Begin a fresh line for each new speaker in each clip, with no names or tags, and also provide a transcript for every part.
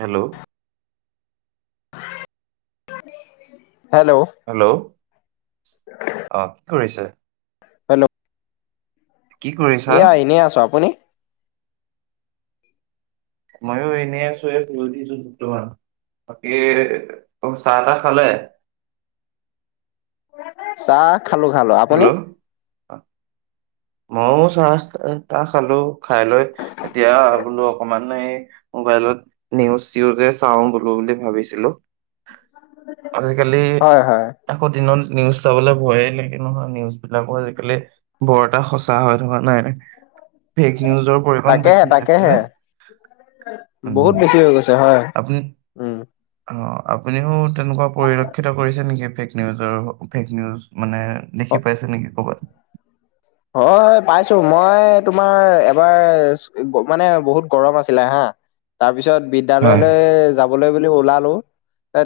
Hello
[unintelligible] hello
অ কি কৰিছে?
হেল্ল'
কি কৰিছা
এয়া এনেই আছো, আপুনি?
ময়ো এনেই আছোঁ এ শুই উঠিছোঁ বৰ্তমান বাকী ত চাহ টাহ খালে।
চাহ খালো খালো আপুনি
হেল্ল' মইও চাহ তাহ খালো খাই লৈ এতিয়া বোলো অকমান এই মোবাইলত নিউজ চউজ চাওঁ গলো বুলি ভাবিছিলো আজিকালি
হয় হয়
আকৌ দিনত নিউজ চাবলৈ ভয়ে লাগে। স নহয় নিউজ বিলাকো আজিকালি বৰ এটা সচা হৈ থকা নাই ফেক নিউজৰ পৰিমণ
তাকেহে
বৃদ্ধি পাইছে
তাকেহে
যে উ
বহুত বেছি হৈ গৈছে হয়
আপুনি
উম
অ আপুনিও তেনেকুৱা পৰিলক্ষিত কৰিছে নেকি ফেক নিউজৰ ফেক নিউজ মানে দেখি পাইছে নেকি ক'ৰবাত
হয় পাইছো মই তোমাৰ এবাৰ মানে বহুত গৰম আছিলে হা তাৰপিছত
হয়,
বিদ্যালয়লৈ যাবলৈ বুলি ওলালোঁ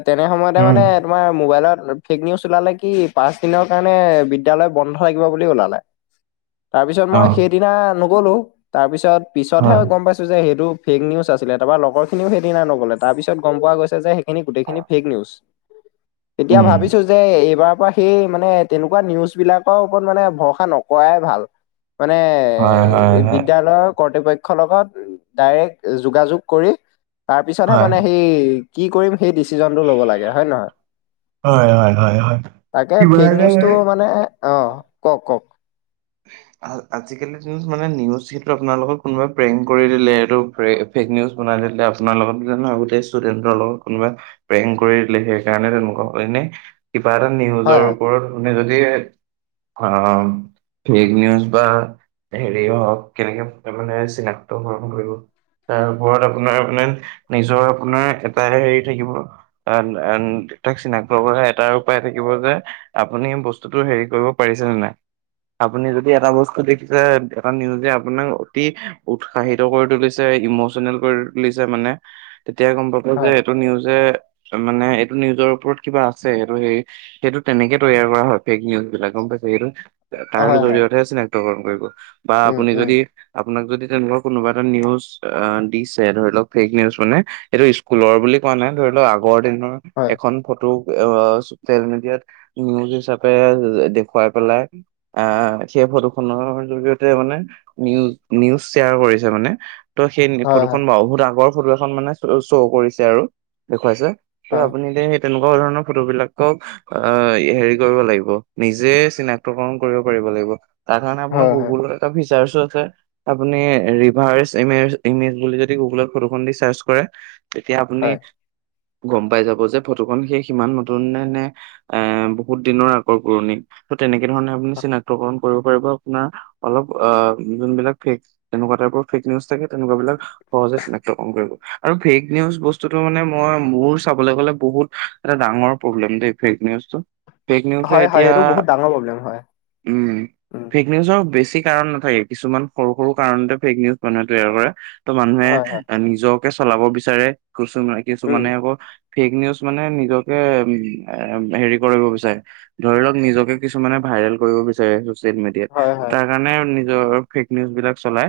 তেনে সময়তে
উম,
মানে তোমাৰ মোবাইলত ফেক নিউজ ওলালে কি পাঁচ দিনৰ কাৰণে বিদ্যালয় বন্ধ থাকিব বুলি ওলালে । তাৰ পিছত মই
অ',
সেইদিনা নগলো তাৰ পিছত পিছতহে
হয়,
গম পাইছো যে সেইটো ফেক নিউজ আছিলে তাৰপৰা লগৰখিনিও সেইদিনা নগ'লে তাৰপিছত গম পোৱা গৈছে যে সেইখিনি গোটেইখিনি ফেক নিউজ। তেতিয়া
উম,
ভাবিছো যে এইবাৰ ত সেই মানে তেনেকুৱা নিউজ বিলাকৰ ওপৰত মানে ভৰসা নক কৰাই ভাল মানে
হয়, হয়, হয়।
বিদ্যয়ালয়ৰ কৰ্তৃপক্ষ ৰ লগত ডাইৰেক্ট যোগাযোগ কৰি তাৰপিছতহে
হয়,
মানে সেই কি কৰিম সেই ডিচিজনটো ল'ব লাগে হয়ে নহয়
হয়, হয়, হয়, হয়,
তাকে
কিবা
ফেক
এটা
নিউজটো মানে অ কওক কওক
আজিকালিৰ দিনত মানে নিউজ সেইটো আপোনাৰ লগত কোনোবা প্ৰেং কৰি দিলে এইটো ফেক নিউজ বনাই দিলে আপোনাৰ লগত গোটেই ষ্টুডেন্টৰ লগত কোনোবা প্ৰেং কৰি দিলে সেইকাৰণে তেলকুৱা এনে কিবা এটা
হয়
নিউজৰ
হয়
ওপৰত মানে যদি অ নি বা হ হ কেনেকেে চিনাক্ত কৰিব তাৰ ওপৰত আপোনাৰ মানে নিজৰ আপোনাৰ এটা হেৰি থাকিব চিনাক্ত এটা উপায় থাকিব যে আপুনি বস্তুটো হে কৰিব পাৰিছে নাই আপুনি যদি এটা বস্তু দেখিছে এটা নিউজে আপোনাক অতি উৎসাহিত কৰি তুলিছে ইমচনেল কৰি তুলিছে মানে তেতিয় গম পাব যে
হয়
এইটো নিউজে মানে এইটো নিউজৰ ওপৰত কিবা আছে সটো সে সেইটো তেনেকে তৈয়াৰ কৰা হয় ফেক নিউজ বিলাক গম পাইছে সেইটো তাৰো
হয় হয়
জৰিয়তেে আ নেি অণ কৰিব । বা
উম
আপুনি
উম
যদি আপোনাক যদি তেনেকুৱা কোনোবা এটা নিউজ দিছে ধৰি লওক ফেক নিজ মানে এইটো স্কুলৰ বুলি কোৱা নাই ধৰি ল গৰ দিনৰ
হয়
এখন ফটো । চচিয়েল মিডিয়াত নিউজ হিচাপে দেখুৱাই পেলাই। আহ সেই ফটোখনৰ জৰিয়তে মানে নিউজ নিউজ শ্বেয়াৰ কৰিছে মানে ত' সেই
হয় হয়
ফটোখন ব বহুত আগৰ ফটো এখন মানে শ্ব' কৰিছে আৰু দেখুৱাইছে ত
হয়,
আপুনি এ সেই তেনেকুৱা ধৰণৰ ফটোবলাকক অ হেৰি কৰিব লাগিব নিজে চিনাক্তকৰণ কৰিব পাৰিব লাগিব ত কাৰণে আপোনাৰ
হয়, হয়,
গুগলৰ এটা ভিছ আছে আপুনি ৰিভাৰ যদি গুগলত ফটোখন দি চাৰ্চ কৰে তেতিয়া আপুনি
হয়।
গম পাই যাব যে ফটোখন সেই সিমান নতুন নে এ বহুত দিনৰ আগৰ পুৰণি ত' তেনেকে ধৰণে নাট্্যকৰ আ অলক থাকে তেকুৱাক স আৰুক্তু ম ম মোৰুাৰ দ
হয় হয় এইটো বহুত ডাঙৰ প্ৰব্লেম হয়
উম
উম,
ফেক নিউজৰ বেছিক কাৰণ নাথাকে কিছুমান সৰু সৰু কাৰণতে ফেক নিউজ মানুহে তৈয়াৰ কৰে মানুহে
হয়, হয়,
নিজক চলাব বিচাৰে কছুানে
উম,
কিছুমানানে হবৌ ফেক নিউজ মানে নিজকে হেৰি কৰিব বিচাৰে ধৰি লওক নিজকে কিছুমানে ভাইৰেল কৰিব বিচাৰে মডিয়াত
হয়, হয়,
তাৰ কাৰণে নিজৰ ফেক নিউজ বিলাক চলাই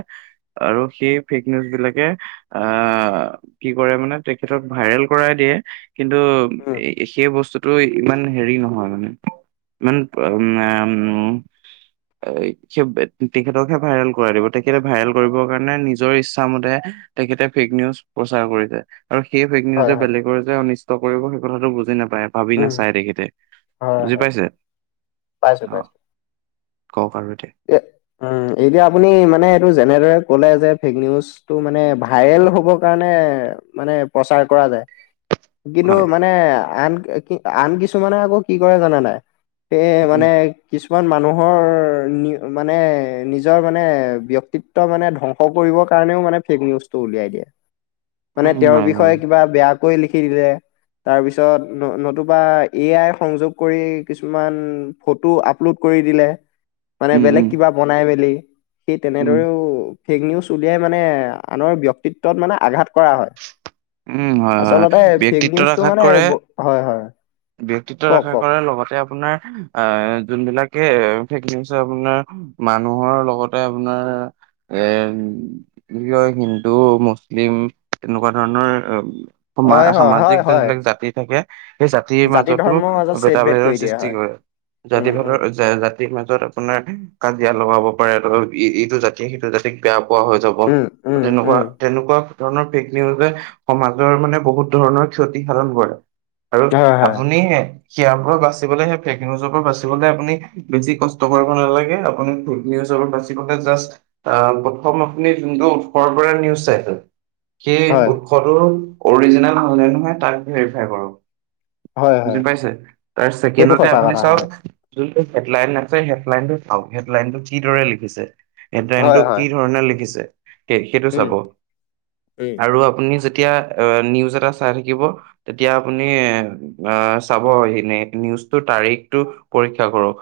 আৰু সেই ফেক নিউজ বিলাকে আহ কি কৰে মানে তেখেতক ভাইৰেল কৰাই দিয়ে কিন্তু
উম,
সেই বস্তু তটো ইমান হেৰি নহয় মানে ইমান উ স তেখেতকহে ভাইৰেল কৰাই দিব তেখেতে ভাইৰেল কৰিবৰ কাৰণে নিজৰ ইচ্ছা মতে তেখেতে ফেক নিউজ প্ৰচাৰ কৰিছে আৰু সেই ফেক
হয়,
নিউজে
হয়,
বেলেগৰ যে কৰিব সেই কথাটো বুজি নাম ভাবি
উম,
নাচাই দেখেতে
হয়,
বুজি
হয়,
পাইছে
পাইছো
অ
পাইছো
কওক আৰু এতিয়া
উম এতিয়া আপুনি মানে এইটো যেনেদৰে ক'লে যে ফেক নিউজটো মানে ভাইৰেল হ'বৰ কাৰণে মানে প্ৰচাৰ কৰা যায় কিন্তু
হয়
মানে আন আন কিছুমানে আকৌ, কি কৰে জানা নাই! এ, মানে
উম
কিছু কিছমান মানুহৰ নিজৰ মানে নিজৰ মানে, ব্যক্তিত্ব মানে ধ্বংস কৰিবৰ কাৰণেও মানে, ফেক নিউজটো উলিয়াই দিয়ে। মানে,
উম
তেওঁৰ
হয় হয়
বিষয়ে কিবা বেয়া কৈ লিখি দিলে। তাৰপিছত নতুবা এ আই সংযোগ কৰি কিছুমান ফটো আপলোড কৰি দিলে। মানে,
উম
বেলেগ
উম
কিবা বনাই মেলি সেই
উম
তেনেদৰেও ফেক নিউজ উলিয়াই মানে, আনৰ ব্যক্তিত্বত মানে আঘাত কৰা হয়।
উম হয় হয় হয়।
আচলতে ফেক
ব্যক্তিত্বত
নিউজটো
আঘাত
মানে,
কৰে
হয়, হয়।
ব্যক্তিত্ব
কওক
আঘাত
কওক
কৰাৰ লগতে আপোনাৰ আ' যোনবিলাক কে আপোনাৰ মানুহৰ লগতে আপোনাৰ এ, কি কয়! হিন্দু মুছলিম তেনেকুৱা ধৰণৰ সমা
হয় হয় হয়
সামাজিক
হয়
যোনবিলাক জাতি থাকে। তিৰ
জাতি
মাজতো
ধৰ্মৰ মাজত চেদ ভেদ
ভেদাভেদৰ
কৰি দিয়া
সৃষ্টি
হয়
কৰে।
উম
জাতি
উম
বেদৰ জাতি জাতিৰ মাজত আপোনাৰ কাজিয়া লগাব পাৰে। ইটো জাতি সিটো জাতিক বেয়া পোৱা হৈ যাব।
উম উম উম
তেনেকুৱা, তেনেকুৱা ধৰণৰ ফেক নিউজে, সমাজৰ মানে বহুত ধৰণৰ ক্ষতি সাধন কৰে। আৰু
হয় হয়
আপুনি ইয়াৰ পৰা বাচিবলে হে ফেক নিউজৰ পৰা বাচিবলে আপুনি বেছি কষ্ট কৰিব নালাগে। আপুনি নিউজৰ পৰা বাচিবলে যাষ্ট, আ' প্ৰথম আপুনি যোনটো [unintelligible] নিউজ চাই সেই
হয়
উৎসটো অৰিজিনেল হয় নে নহয় তাক ভেৰিফাই কৰাম।
হয়
বুজি
হয়
পাইছে, তাৰ
সেইটো
ছেকেণ্ডতে
সঁচা
আপুনি
কথা হয়
চাওক যোনটো হেডলাইন আছে হেডলাইনটো সেইড লাইনটো কিদৰে লিখিছে
হয়
এট্ৰনটো
হয়
কি ধৰণে লিখিছে। সেইটো
উম
চাব
উম
আৰু আপুনি যে যেতিয়া নিউজ এটা চাই থাকিব, তেতিয়া আপুনি অ' চাব সেইখিনি, নিউজটোৰ তাৰিখতটো পৰীক্ষা কৰক।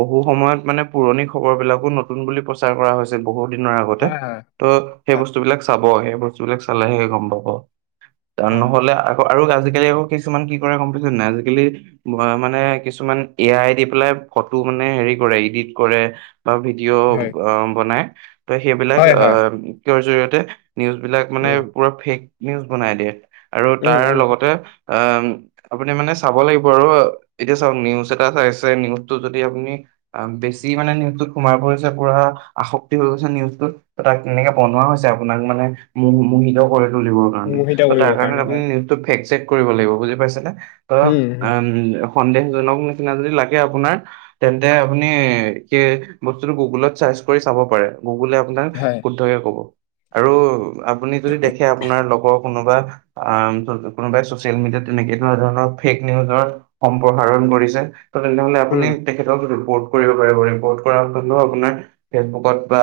বহু সময়ত মানে পুৰণি খবৰ বিলাকো নতুন বুলি প্ৰচাৰ কৰা হৈছে বহুত। এদিনৰ আগতে,
হয় হয় হয়
ত' সেই বস্তুবিলাক চাব চাব। এই বস্তুবিলাক চালেহে গম পাব। ত'
হয়,
নহ'লে আৰু আজিকালি আকৌ কিছুমান কি কৰে গম ত আজিকালি মানে কিছুমান এ আই দি পেলাই ফটো মানে হেৰি কৰে ইডিট কৰে বা
হয়,
ভিডিঅ' বনায় [inaudible] ত সেইবিলাক
হয়,
অ
হয়।
ৰ জৰিয়তে নিউজবিলাক মানে
উম,
পুৰা ফেক নিউজ বনাইলেিয়ট আৰু
উম,
তাৰ
উম।
লগতে অ আপুনি মানে চাব লাগিব আৰু এতিয়া চাওক নিউজ এটা চাইছে নিউজটো যদি আপুনি বেছি মানে নিজত সোমাই পৰিছে পুৰা আসক্তি হৈ গৈছে নিউজটোত তাক কেনেকে বনোৱা হৈছে আপোনাক মানে ম মোহিত কৰি তৰ কাৰণে
মোহিত
ত তাৰ
কৰিবৰ
কাৰণে আপুনি
হয়।
নিউজেক চে কৰিব লাগিব বুজি পাইছে [inaudible] অ উম িু স ব্তুাৰে গুগুললে আপোনাক
হয়।
শুদ্ধকে কব আৰু আপুনি যদি দেখে আপোনাৰ লগক কোনোবা কোনোবাই চচিয়েল মিডিয়া তেনেকে তেনেুৱ ধৰণৰ ফেক নিউজৰ সম্প্ৰসাৰণ কৰিছে ত তেনেহ' আপুনি
উম,
তেখেতক দিব ৰ্ কৰিব পাৰিব ৰিপৰ্ট কৰা হলে আপোনাৰ ফেচবুকত বা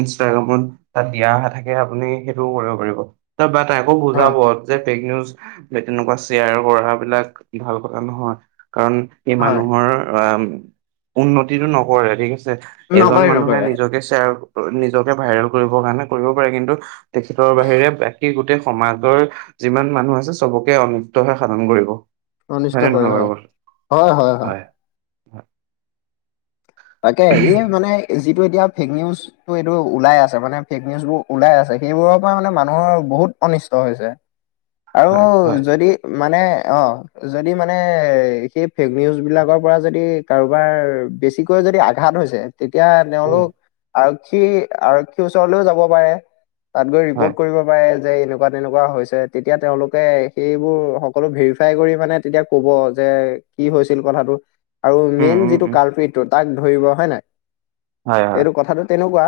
ইনষ্টাগ্ৰামত তাত দিয়া অহা থাকে আপুনি সেইটোও কৰিব পাৰিব বা তকো
হয়,
বুজাব যে ফেক নিউজ বা তেনেকুৱা শ্বেয়াৰ পঢ় বিলাক ভাল কথা নহয় কাৰণ এই
হয়,
মানুহৰ উন্নতিতটো নকৰে ঠিক আছে এজন
নকৰে
মানুহে
নকৰে,
নিজকে শ্বেয়াৰ নিজকে ভাইৰেল কৰিবৰ কাৰণে কৰিব পাৰে কিন্তু তেটৰ বাহিৰে বাকী গোটেই সমাজৰ যিমান মানুহ আছে চবকে অনপ হৈ সাধন কৰিব
অনিষ্ট
হয়নে নহয়
কৰে
বাৰু কথা?
হয় হয় হয় হয়
হয়
তাকে এই মানেি টো এতিয়া ফেক নিউজটো এইটো ওলাই আছে মানে ফেক নিউজ বোৰ ওলাই আছে সেইবোৰৰ পৰা মানে মানুহৰ বহুত অনিষ্ট হৈছে [unintelligible] আৰু
হয় হয়
যদি মানে অ, যদি মানেএএ সেই ফেক নিউজ বিলাকৰ পৰা যদি কাৰোবাৰ বেছিক [unintelligible] কৈ যদি আঘাত হৈছে তেতিয়া
উম
তেওঁলোক আৰু আৰক্ষী আৰক্ষীৰ ওচৰলৈও যাব পাৰে তাত গৈ ৰিপৰ্ট
হয়
কৰিব পাৰে যে এনেকুৱা তেনেকুৱা হৈছে তেতিয়া তেওঁলোকে সেইবোৰ সকলো ভেৰিফাই কৰি মানে তেতিয়া কব যে কি হৈছিল কথাটো আৰু
উম
মেইন
উম
যিটো
উম
কাল্প তাক ধৰিব হয় নাই
হয় হয়
এইটো কথাটো তেনেকুৱা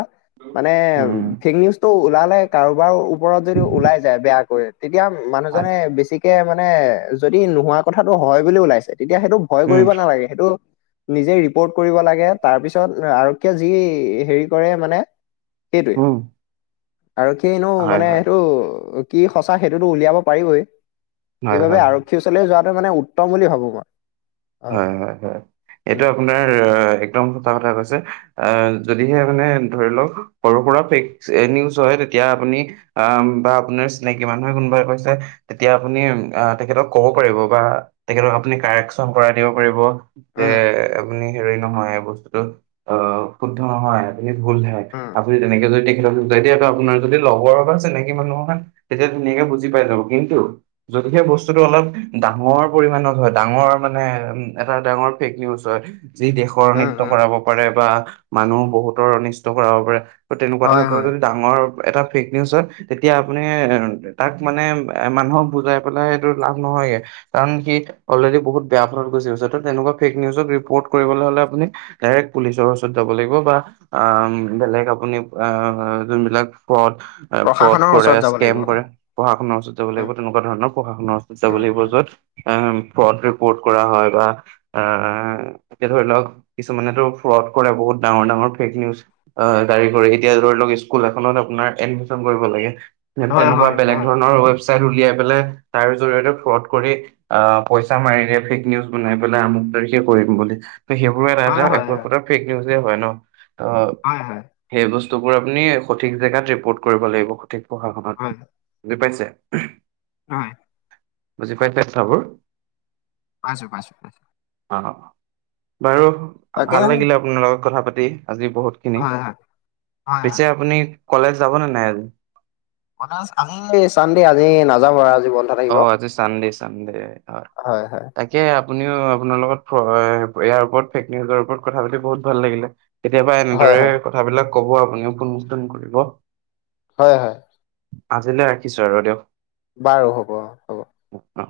মানে
উম
ফেক নিউজটো ওলালে কাৰোবাৰ ওপৰত যদি ওলাই যায় বেয়াকৈ [unintelligible] তেতিয়া
হয়
মানুহজনে বেছি তাকেই মানে, যদি নোহোৱা কথাটো হয় বুলি ওলাইছে তেতিয়া সেইটো ভয়
উম
কৰিব নালাগে সেইটো নিজেই লাগে তাৰপিছত আৰক্ষীয়ে যি হেৰি কৰে মানে সেইটোৱে
উম
আৰু সনো
হয়
মানে
হয়
সেইটো কি সঁচা সেইটোতো উলিয়াব পাৰিবই।
হয়
সেইবাবে
হয়
আৰক্ষী ওচৰলে যোৱা মানে উত্তম বুলি ভাবো মই
হয় হয় হয় এইটো
উম
আপোনাৰ হয়। একদম সঁ‌চা কথা কৈছে। এএ যদিহে মানে ধৰি লওক সৰু সুৰা ফেক নিউজ হয় তেতিয়া আপুনি আআ বা আপুনাৰ চিনাকি মানুহে কোনোবাই কৈছে, তেতিয়া আপুনি তেখেতক কব পাৰিব বা তেখেতক আপুনি কাৰেকচ [unintelligible] চম্পৰাই দিব পাৰিব [unintelligible] যে
উম
আপুনি হ নহয় বস্তুতটো অ শুদ্ধ নহয় ভুলঠায়ক
উম
আপুনি তেনেকে যদি [unintelligible] তেতিয়ো আপোনাৰ যদি লগৰৰ বা আছে নেকি মানুহৰ খ তেতিয়া ধুনীয়াকে বুজি পাই যাব কিন্তু যদি সেই বস্তুটো অলপ ডাঙৰ পৰিমণত হয় ডাঙৰ [unintelligible] মানে উ এটা ডাঙৰ ফেক নিউজ হয় যি দেশৰ
উম
নৃত্য
উম
কৰাব পাৰে বা মানুহ বহুতৰ অনিষ্ট কৰা হব পাৰে ত' তেনেকুৱা ঠাই
হয়
পৰা
হয়
যদি ডাঙৰ এটা ফেক নিউজত তেতিয়া আপুনি তাক মানে মানুহক বুজাই পেলাই সেইটো লাভ নহয়গে। কাৰণ সি অলৰেডি বহুত বেয়া ফলত গুচি গৈছে ত তেনেকুৱা ফেক নিউজত ৰিপৰ্ট কৰিবলৈ হলে আপুনি ডাইৰেক্ট পুলিচৰ ওচৰত যাব লাগিব বা বেলেগ আপুনি যোনবিলাক পথ [unintelligible] ফ্ৰড
প্ৰশাসনৰ
কৰে
ওচৰত যাব
স্কেম
লাগিব
কৰে
হয়
পঢ়া শুনাৰ ওচৰত যাব লাগিব
উম
তেনেকুৱা ধৰণৰ পঢ়া শুনাৰ ওচৰত যাব
উম
লাগিব
উম
য'ত [unintelligible] অ প ফ্ৰড কৰা হয় বা এএএ এতিয়া ধৰি লওক কিছুমানেতো ফ্ৰল্ড কৰে বহুত ডাঙৰ ডাঙৰ ফেক নিউজ অ' জাৰি কৰি। এতিয়া ধৰি লওক স্কুল এখনত আপোনাৰ এডমিচন কৰিব লাগে
হয়
তেনেকুৱা
হয়
বেলেগ
হয়
ধৰণৰ ৱেব উলায়াই পেলাই তাৰ জৰিয়তে ফ্লড কৰি আ পইচা মাৰি। ফেক নিউজ বনাই পেলাই আমুক তাৰিখে কৰিম বুলি সেইবোৰে
হয়
নাযাওঁ একো
হয় হয়
এক ফেক নিউজ। হয় ন। ত
হয় হয়
সেই বস্তু। বস্তুবোৰ আপুনি সঠিক জেগাত ৰিপৰ্ট কৰিব লাগিব সঠিক। পঢ়া শুনাত
হয়
বুজি পাইছে। [unintelligible]
হয়।
বুজি পাইছে কথা বোৰ
পাইছোঁ - পাইছোঁ - পাইছোঁ
অ অ। বাৰু
তাকে
ভাল লাগিলে আপোনাৰ লগত কথা পাত [inaudible] আজি বহুতখিনি
হয় হয় হয় হয়
পিছে আপুনি। কলেজ যাবনেে নাই আজি।
মানে আজি চান দে আজি নাযাম আৰু আজি বন্ধ থাকিব
অ' আজি চানডে চানডে
হয়। হয়
তাকে আ আপুনিও আপোনাৰ লগত ইয়াৰ ওপৰত ফেক নিউজৰ ওপৰত কথা পাতি বহুত ভাল লাগিলে। কেতিয়াবা
হয়
এনেদৰে
হয়
কথাবিলাক। কব আপুনিও অনুমষ্ঠন কৰিব।
হয় -হয়
আজিলৈ ৰাখিছো আৰু দিয়ক।
বাৰু হ'ব- হ'ব
অ'।